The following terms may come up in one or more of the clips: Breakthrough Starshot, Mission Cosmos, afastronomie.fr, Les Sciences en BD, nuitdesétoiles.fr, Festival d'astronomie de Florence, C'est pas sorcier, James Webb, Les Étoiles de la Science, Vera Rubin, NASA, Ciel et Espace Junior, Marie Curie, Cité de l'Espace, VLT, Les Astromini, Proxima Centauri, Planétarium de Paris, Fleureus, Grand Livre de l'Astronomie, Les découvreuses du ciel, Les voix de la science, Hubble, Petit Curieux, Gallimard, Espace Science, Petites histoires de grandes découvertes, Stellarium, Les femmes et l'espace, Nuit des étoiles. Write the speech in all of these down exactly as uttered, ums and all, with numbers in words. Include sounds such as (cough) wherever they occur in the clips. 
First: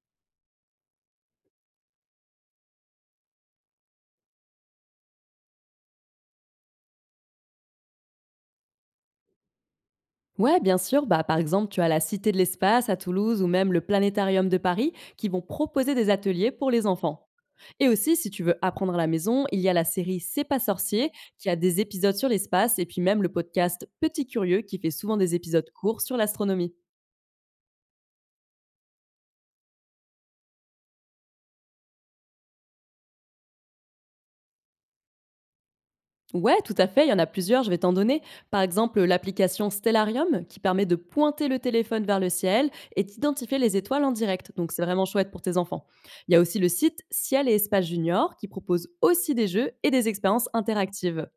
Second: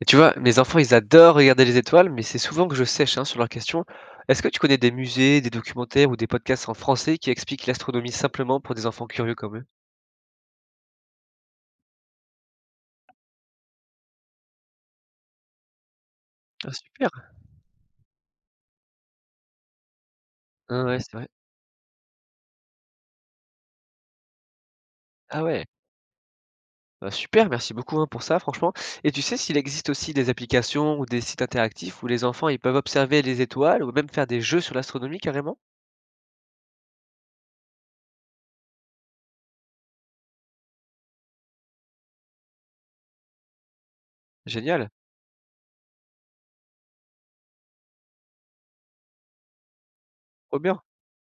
Et tu vois, mes enfants, ils adorent regarder les étoiles, mais c'est souvent que je sèche hein, sur leurs questions. Est-ce que tu connais des musées, des documentaires ou des podcasts en français qui expliquent l'astronomie simplement pour des enfants curieux comme eux? Ouais, bien sûr. Bah, par exemple, tu as la Cité de l'Espace à Toulouse ou même le Planétarium de Paris qui vont proposer des ateliers Ah, pour les super! enfants. Et aussi, si tu veux apprendre à la maison, il y a la série C'est pas Ah ouais, sorcier c'est vrai. qui a des épisodes sur l'espace et puis même le podcast Petit Curieux qui fait souvent des Ah ouais, épisodes courts sur l'astronomie. bah, super, merci beaucoup hein, pour ça, franchement. Et tu sais s'il existe aussi des applications ou des sites interactifs où les enfants ils peuvent observer les étoiles ou même faire des jeux sur l'astronomie carrément? Ouais, tout à fait, il y en a plusieurs, je vais t'en donner. Par exemple, l'application Stellarium qui permet de pointer le téléphone vers le ciel et d'identifier les étoiles en direct. Donc c'est Génial, vraiment chouette pour tes enfants. Il y a aussi le site Ciel et Espace Junior qui propose aussi des jeux et des expériences trop bien. interactives.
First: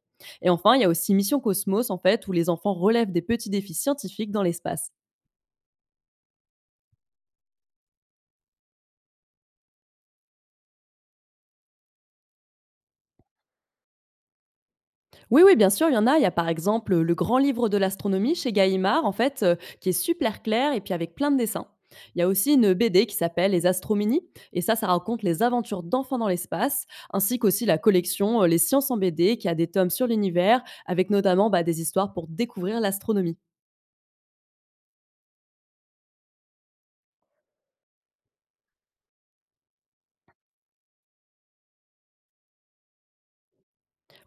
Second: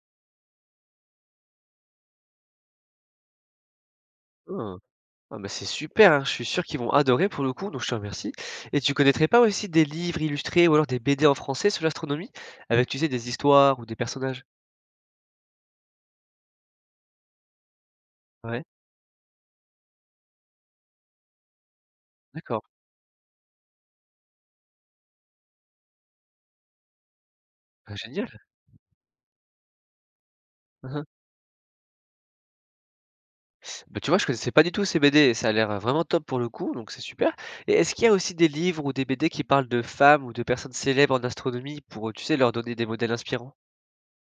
Et enfin, il y a aussi Mission Cosmos en fait où les enfants relèvent des petits défis scientifiques dans Ah. l'espace. Ah bah, c'est super, hein, je suis sûr qu'ils vont adorer pour le coup, donc je te remercie. Et tu connaîtrais pas aussi des livres illustrés ou alors des B D en français sur l'astronomie? Avec, tu sais, des histoires ou des personnages? Oui, oui, bien sûr, il y en a. Il y a par exemple le Grand Livre de l'Astronomie chez Ouais, Gallimard, en fait, euh, qui est super clair et puis avec plein de dessins. Il y a aussi d'accord. une B D qui s'appelle Les Astromini et ça, ça raconte les aventures d'enfants dans l'espace, ainsi qu'aussi la Bah, génial. collection euh, Les Sciences en B D, qui a des tomes sur l'univers, Hein, hein. avec notamment bah, des histoires pour découvrir l'astronomie. Bah, tu vois, je connaissais pas du tout ces B D et ça a l'air euh, vraiment top pour le coup, donc c'est super. Et est-ce qu'il y a aussi des livres ou des B D qui parlent de femmes ou de personnes célèbres en astronomie pour, euh, tu sais, leur donner des modèles inspirants?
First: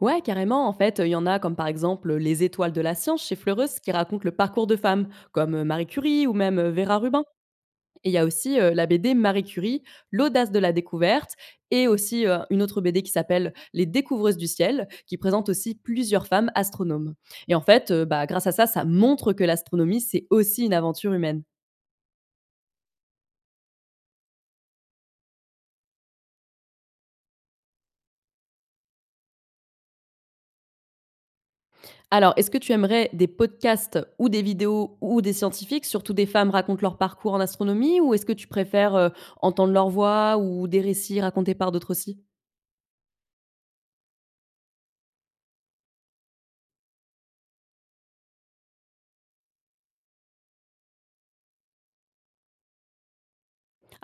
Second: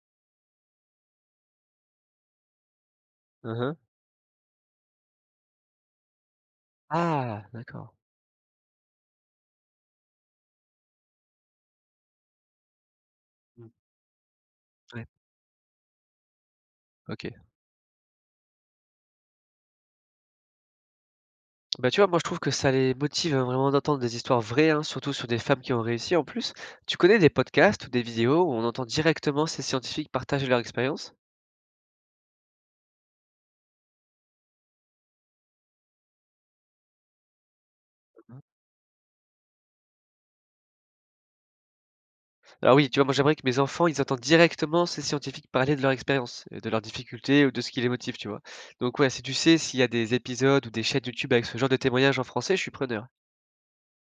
Ouais, carrément, en fait, euh, il y en a comme par exemple euh, Les Étoiles de la Science chez Hein, hein. Fleureus, qui raconte le parcours de femmes, comme euh, Marie Curie ou même euh, Vera Rubin. Ah, d'accord. Et il y a aussi, heu, la B D Marie Curie, l'audace de la découverte et aussi, heu, une autre B D qui s'appelle Mm, Les découvreuses du ciel, ouais, qui présente aussi plusieurs femmes astronomes. ok. Et en fait, heu, bah, grâce à ça, ça montre que l'astronomie, c'est aussi une aventure humaine. Bah, tu vois, moi, je trouve que ça les motive, hein, vraiment d'entendre des histoires vraies, hein, surtout sur des femmes qui ont réussi en plus. Tu connais des podcasts ou des vidéos où on entend directement ces scientifiques partager leur expérience? Alors, est-ce que tu aimerais des podcasts ou des vidéos ou des scientifiques, surtout des femmes, racontent leur parcours en astronomie? Ou est-ce que Mhm. tu préfères, heu, entendre leur voix ou des récits racontés par d'autres aussi? Alors oui, tu vois, moi j'aimerais que mes enfants, ils entendent directement ces scientifiques parler de leur expérience, euh, de leurs difficultés ou de ce qui les motive, tu vois. Donc ouais, si tu sais s'il y a des épisodes ou des chaînes YouTube avec ce genre de témoignages en français, je suis preneur.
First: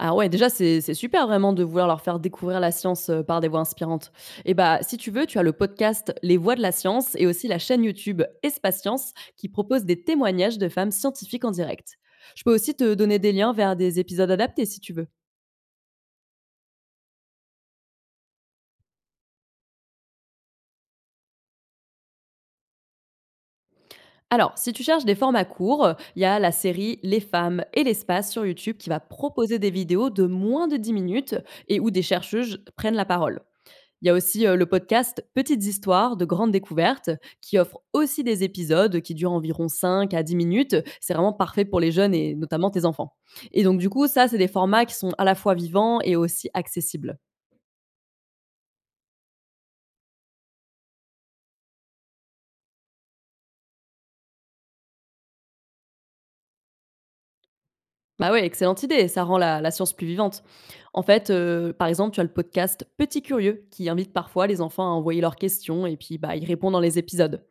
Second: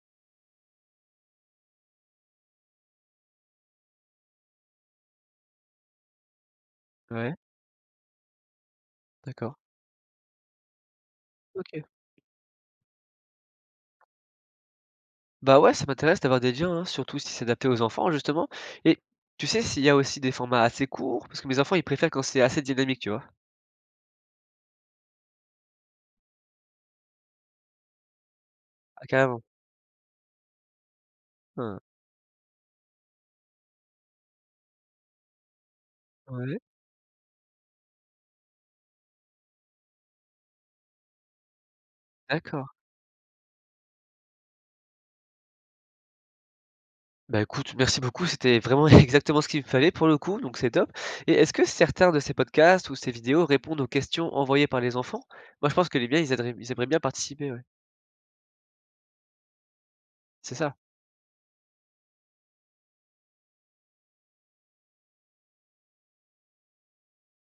Ah ouais, déjà, c'est c'est super vraiment de vouloir leur faire découvrir la science, heu, par des voix inspirantes et bah, si tu veux, tu as le podcast «Les voix de la science» et Ouais, aussi la chaîne YouTube Espace Science qui d'accord. propose des témoignages de femmes scientifiques en Ok. direct. Je peux aussi te donner des liens vers des épisodes adaptés si tu veux. Bah ouais, ça m'intéresse d'avoir des liens, hein, surtout si c'est adapté aux enfants, justement. Et tu sais s'il y a aussi des formats assez courts? Parce que mes enfants, ils préfèrent quand c'est assez dynamique, tu vois? Alors, si tu cherches des formats courts, heu, il y a la série «Les femmes et l'espace» sur YouTube qui va Ah, carrément. proposer des vidéos de moins de dix minutes Hein. et où des chercheuses prennent la parole. Il y a aussi, heu, le podcast Petites histoires de grandes Ouais, découvertes qui offre aussi des épisodes qui durent environ cinq à dix minutes. C'est vraiment parfait pour les jeunes et d'accord. notamment tes enfants et donc du coup, ça, c'est des formats qui sont à la fois vivants et aussi accessibles. Bah écoute, merci beaucoup, c'était vraiment (laughs) exactement ce qu'il me fallait pour le coup, donc c'est top. Et est-ce que certains de ces podcasts ou ces vidéos répondent aux questions envoyées par les enfants? Moi, je pense que les miens, ils aimeraient, ils aimeraient bien participer, ouais. Bah ouais, excellente idée, ça rend la la science plus vivante. C'est ça. En fait, heu, par exemple, tu as le podcast Petit Curieux qui invite parfois les enfants à envoyer leurs questions et puis, bah, ils répondent dans les épisodes.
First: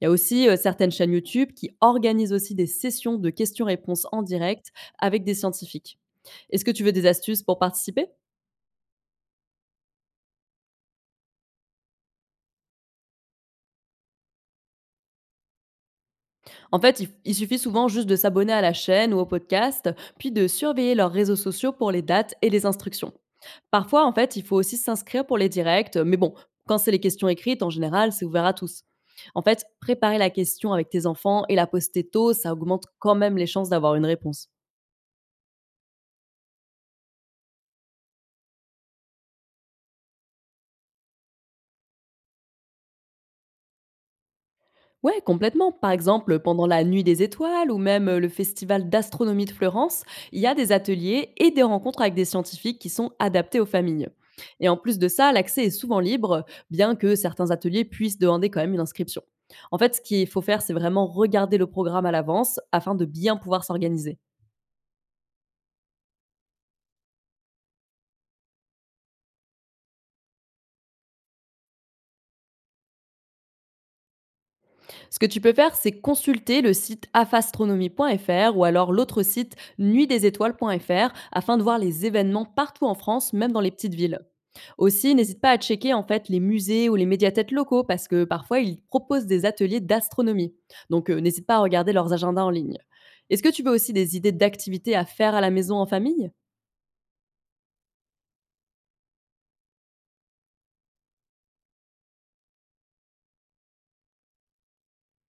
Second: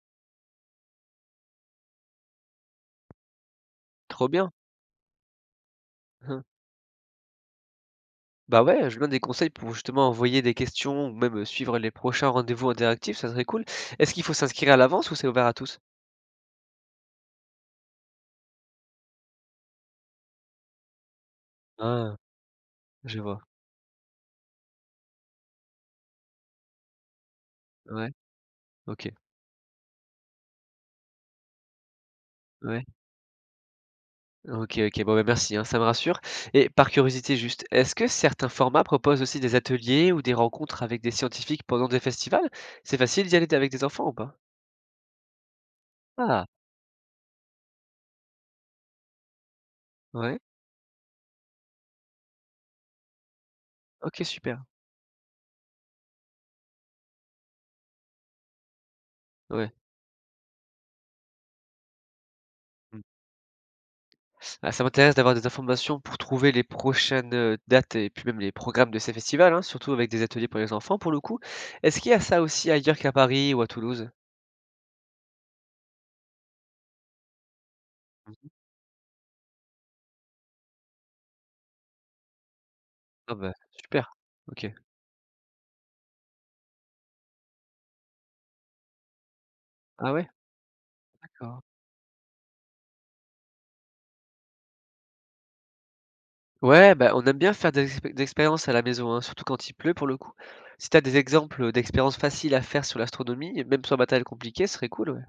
Il y a aussi, heu, certaines chaînes YouTube qui organisent aussi des sessions de questions-réponses en Trop bien. direct avec des scientifiques. Hein. Est-ce que tu veux des astuces pour participer? Bah ouais, je donne des conseils pour justement envoyer des questions ou même euh, suivre les prochains rendez-vous interactifs, ça serait cool. Est-ce qu'il faut s'inscrire à l'avance ou c'est ouvert à tous? En fait, il il suffit souvent juste de s'abonner à la chaîne ou au podcast, puis de surveiller leurs réseaux sociaux pour les Ah, dates et les instructions. je vois. Parfois, en fait, il faut aussi s'inscrire pour les directs, mais bon, quand c'est les questions écrites, en Ouais, général, c'est ouvert à tous. OK. En fait, préparer la question avec tes enfants et la poster tôt, ça Ouais. augmente quand même les chances d'avoir une réponse. OK, OK. Bon, bah, merci, hein, ça me rassure et par curiosité juste, est-ce que certains formats proposent aussi des ateliers ou des rencontres avec des scientifiques pendant des festivals? C'est facile d'y aller avec des enfants ou pas? Ouais, complètement. Par exemple, Ah, pendant la Nuit des étoiles ou même le Festival d'astronomie de Florence, ouais. il y a des ateliers et des rencontres avec des scientifiques qui sont adaptés aux familles. OK, super. Et en plus de ça, l'accès est souvent libre, bien que certains ateliers puissent demander quand même une inscription. Ouais. En fait, ce qu'il faut faire, c'est vraiment regarder le programme à l'avance afin Mmh. de bien pouvoir s'organiser. Ah, ça m'intéresse d'avoir des informations pour trouver les prochaines, heu, dates et puis même les programmes de ces festivals, hein, surtout avec des ateliers pour les enfants, pour le coup. Est-ce qu'il y a ça aussi ailleurs qu'à Paris ou à Toulouse? Ce que tu peux faire, c'est consulter le site Mmh. afastronomie.fr ou alors l'autre site nuitdesétoiles.fr afin de voir les événements partout en France, Ah, même bah, dans les petites super. villes. OK. Aussi, n'hésite pas à checker en fait les musées ou les médiathèques locaux parce que parfois ils proposent des ateliers Ah ouais? d'astronomie. Donc euh, n'hésite pas à D'accord. regarder leurs agendas en ligne. Est-ce que tu veux aussi des idées d'activités à faire à la maison en famille? Ouais, bah, on aime bien faire des expé des expériences à la maison, hein, surtout quand il pleut pour le coup. Si t'as des exemples, d'expériences faciles à faire sur l'astronomie, et même sans matériel compliqué, ce serait cool, ouais.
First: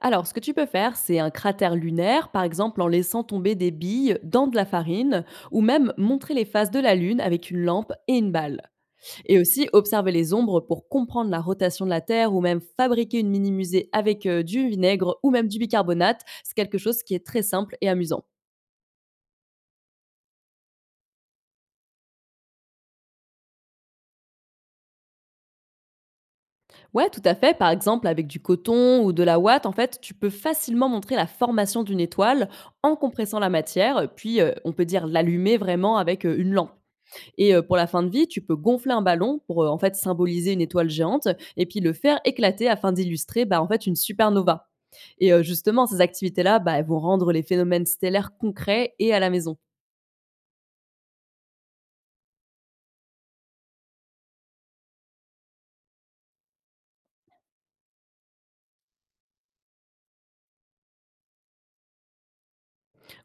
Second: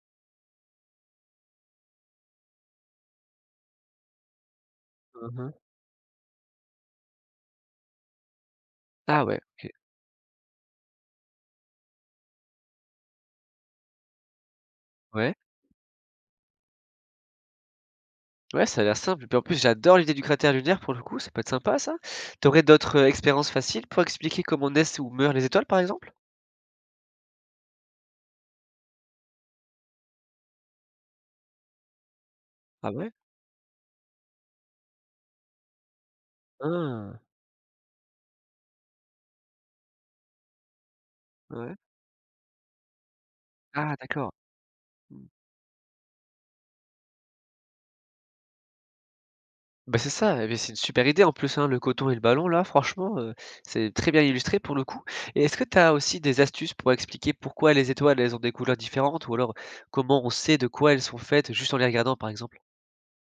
Alors, ce que tu peux faire, c'est un cratère lunaire, par exemple en laissant tomber des billes dans de la farine, Mmh. ou même montrer les phases de la Lune avec une lampe et une balle. Ah Et ouais, aussi OK. observer les ombres pour comprendre la rotation de la Terre, ou même fabriquer une mini-musée avec euh, du vinaigre ou Ouais. même du bicarbonate. C'est quelque chose qui est très simple et amusant. Ouais, ça a l'air simple et puis en plus j'adore l'idée du cratère lunaire pour le coup, ça peut être sympa ça. T'aurais d'autres, heu, expériences faciles pour expliquer comment naissent ou meurent les étoiles, par exemple? Ouais, tout à fait. Par exemple, avec du coton ou de la ouate, en fait, tu peux facilement montrer la formation d'une étoile Ah en ouais? compressant la matière, puis euh, on peut dire l'allumer vraiment avec euh, une lampe. Hein, Et euh, pour la fin de vie, tu peux gonfler un ballon pour euh, en fait symboliser une étoile géante et ouais. puis le faire éclater afin d'illustrer bah, en fait Ah une d'accord. supernova. Mmh. Et euh, justement, ces activités-là, bah, elles vont rendre les phénomènes stellaires concrets et à la maison. Bah, c'est ça, eh beh, c'est une super idée en plus, hein, le coton et le ballon là, franchement, heu, c'est très bien illustré pour le coup et est-ce que tu as aussi des astuces pour expliquer pourquoi les étoiles, elles ont des couleurs différentes ou alors comment on sait de quoi elles sont faites juste en les regardant, par exemple?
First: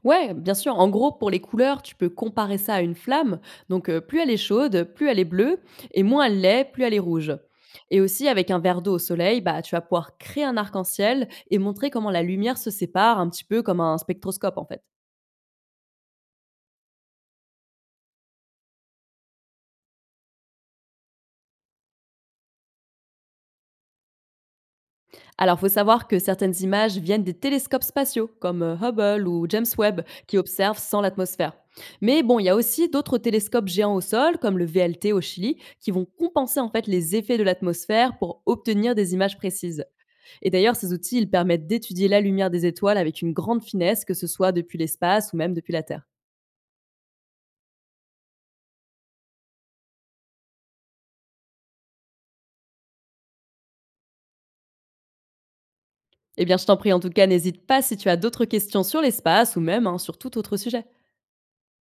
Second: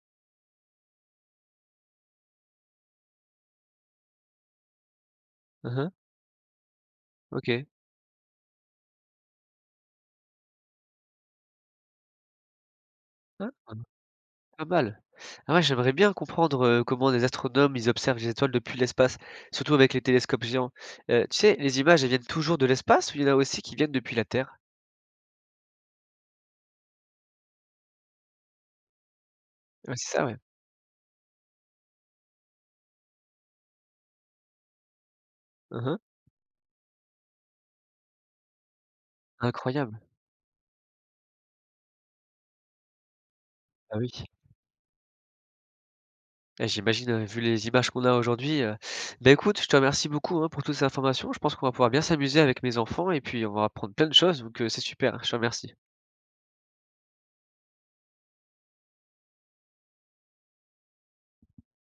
Ouais, bien sûr. En gros, pour les couleurs, tu peux comparer ça à une flamme. Donc, euh, plus elle est chaude, plus elle est bleue, Mmh. et moins elle l'est, plus elle est rouge. OK. Et aussi, avec un verre d'eau au soleil, bah, tu vas pouvoir créer un arc-en-ciel et montrer comment la lumière se sépare, un petit Ah, peu comme un spectroscope, pas en fait. mal. Ah ouais, j'aimerais bien comprendre, heu, comment les astronomes, ils observent les étoiles depuis l'espace, surtout avec les télescopes géants. Heu, tu sais, les images, elles viennent toujours de l'espace ou il y en a aussi qui viennent depuis la Terre? Alors, faut savoir que certaines images viennent des télescopes spatiaux, comme euh, Hubble ou James Ouais, Webb, c'est ça, ouais. qui observent sans l'atmosphère. Mais bon, il y a aussi d'autres télescopes géants au sol, comme le V L T au Chili, qui Mmh. vont compenser en fait les effets de l'atmosphère pour obtenir des images précises. Incroyable. Et d'ailleurs, ces outils, ils permettent d'étudier la lumière des étoiles avec une grande Ah finesse, oui. que ce soit depuis l'espace ou même depuis la Terre. Et j'imagine, heu, vu les images qu'on a aujourd'hui, heu, bah, écoute, je te remercie beaucoup, hein, pour toutes ces informations. Je pense qu'on va pouvoir bien s'amuser avec mes enfants et puis on va apprendre plein de choses, donc heu, c'est super, je te remercie. Eh bien, je t'en prie, en tout cas, n'hésite pas si tu as d'autres questions sur l'espace ou même hein, sur tout autre sujet.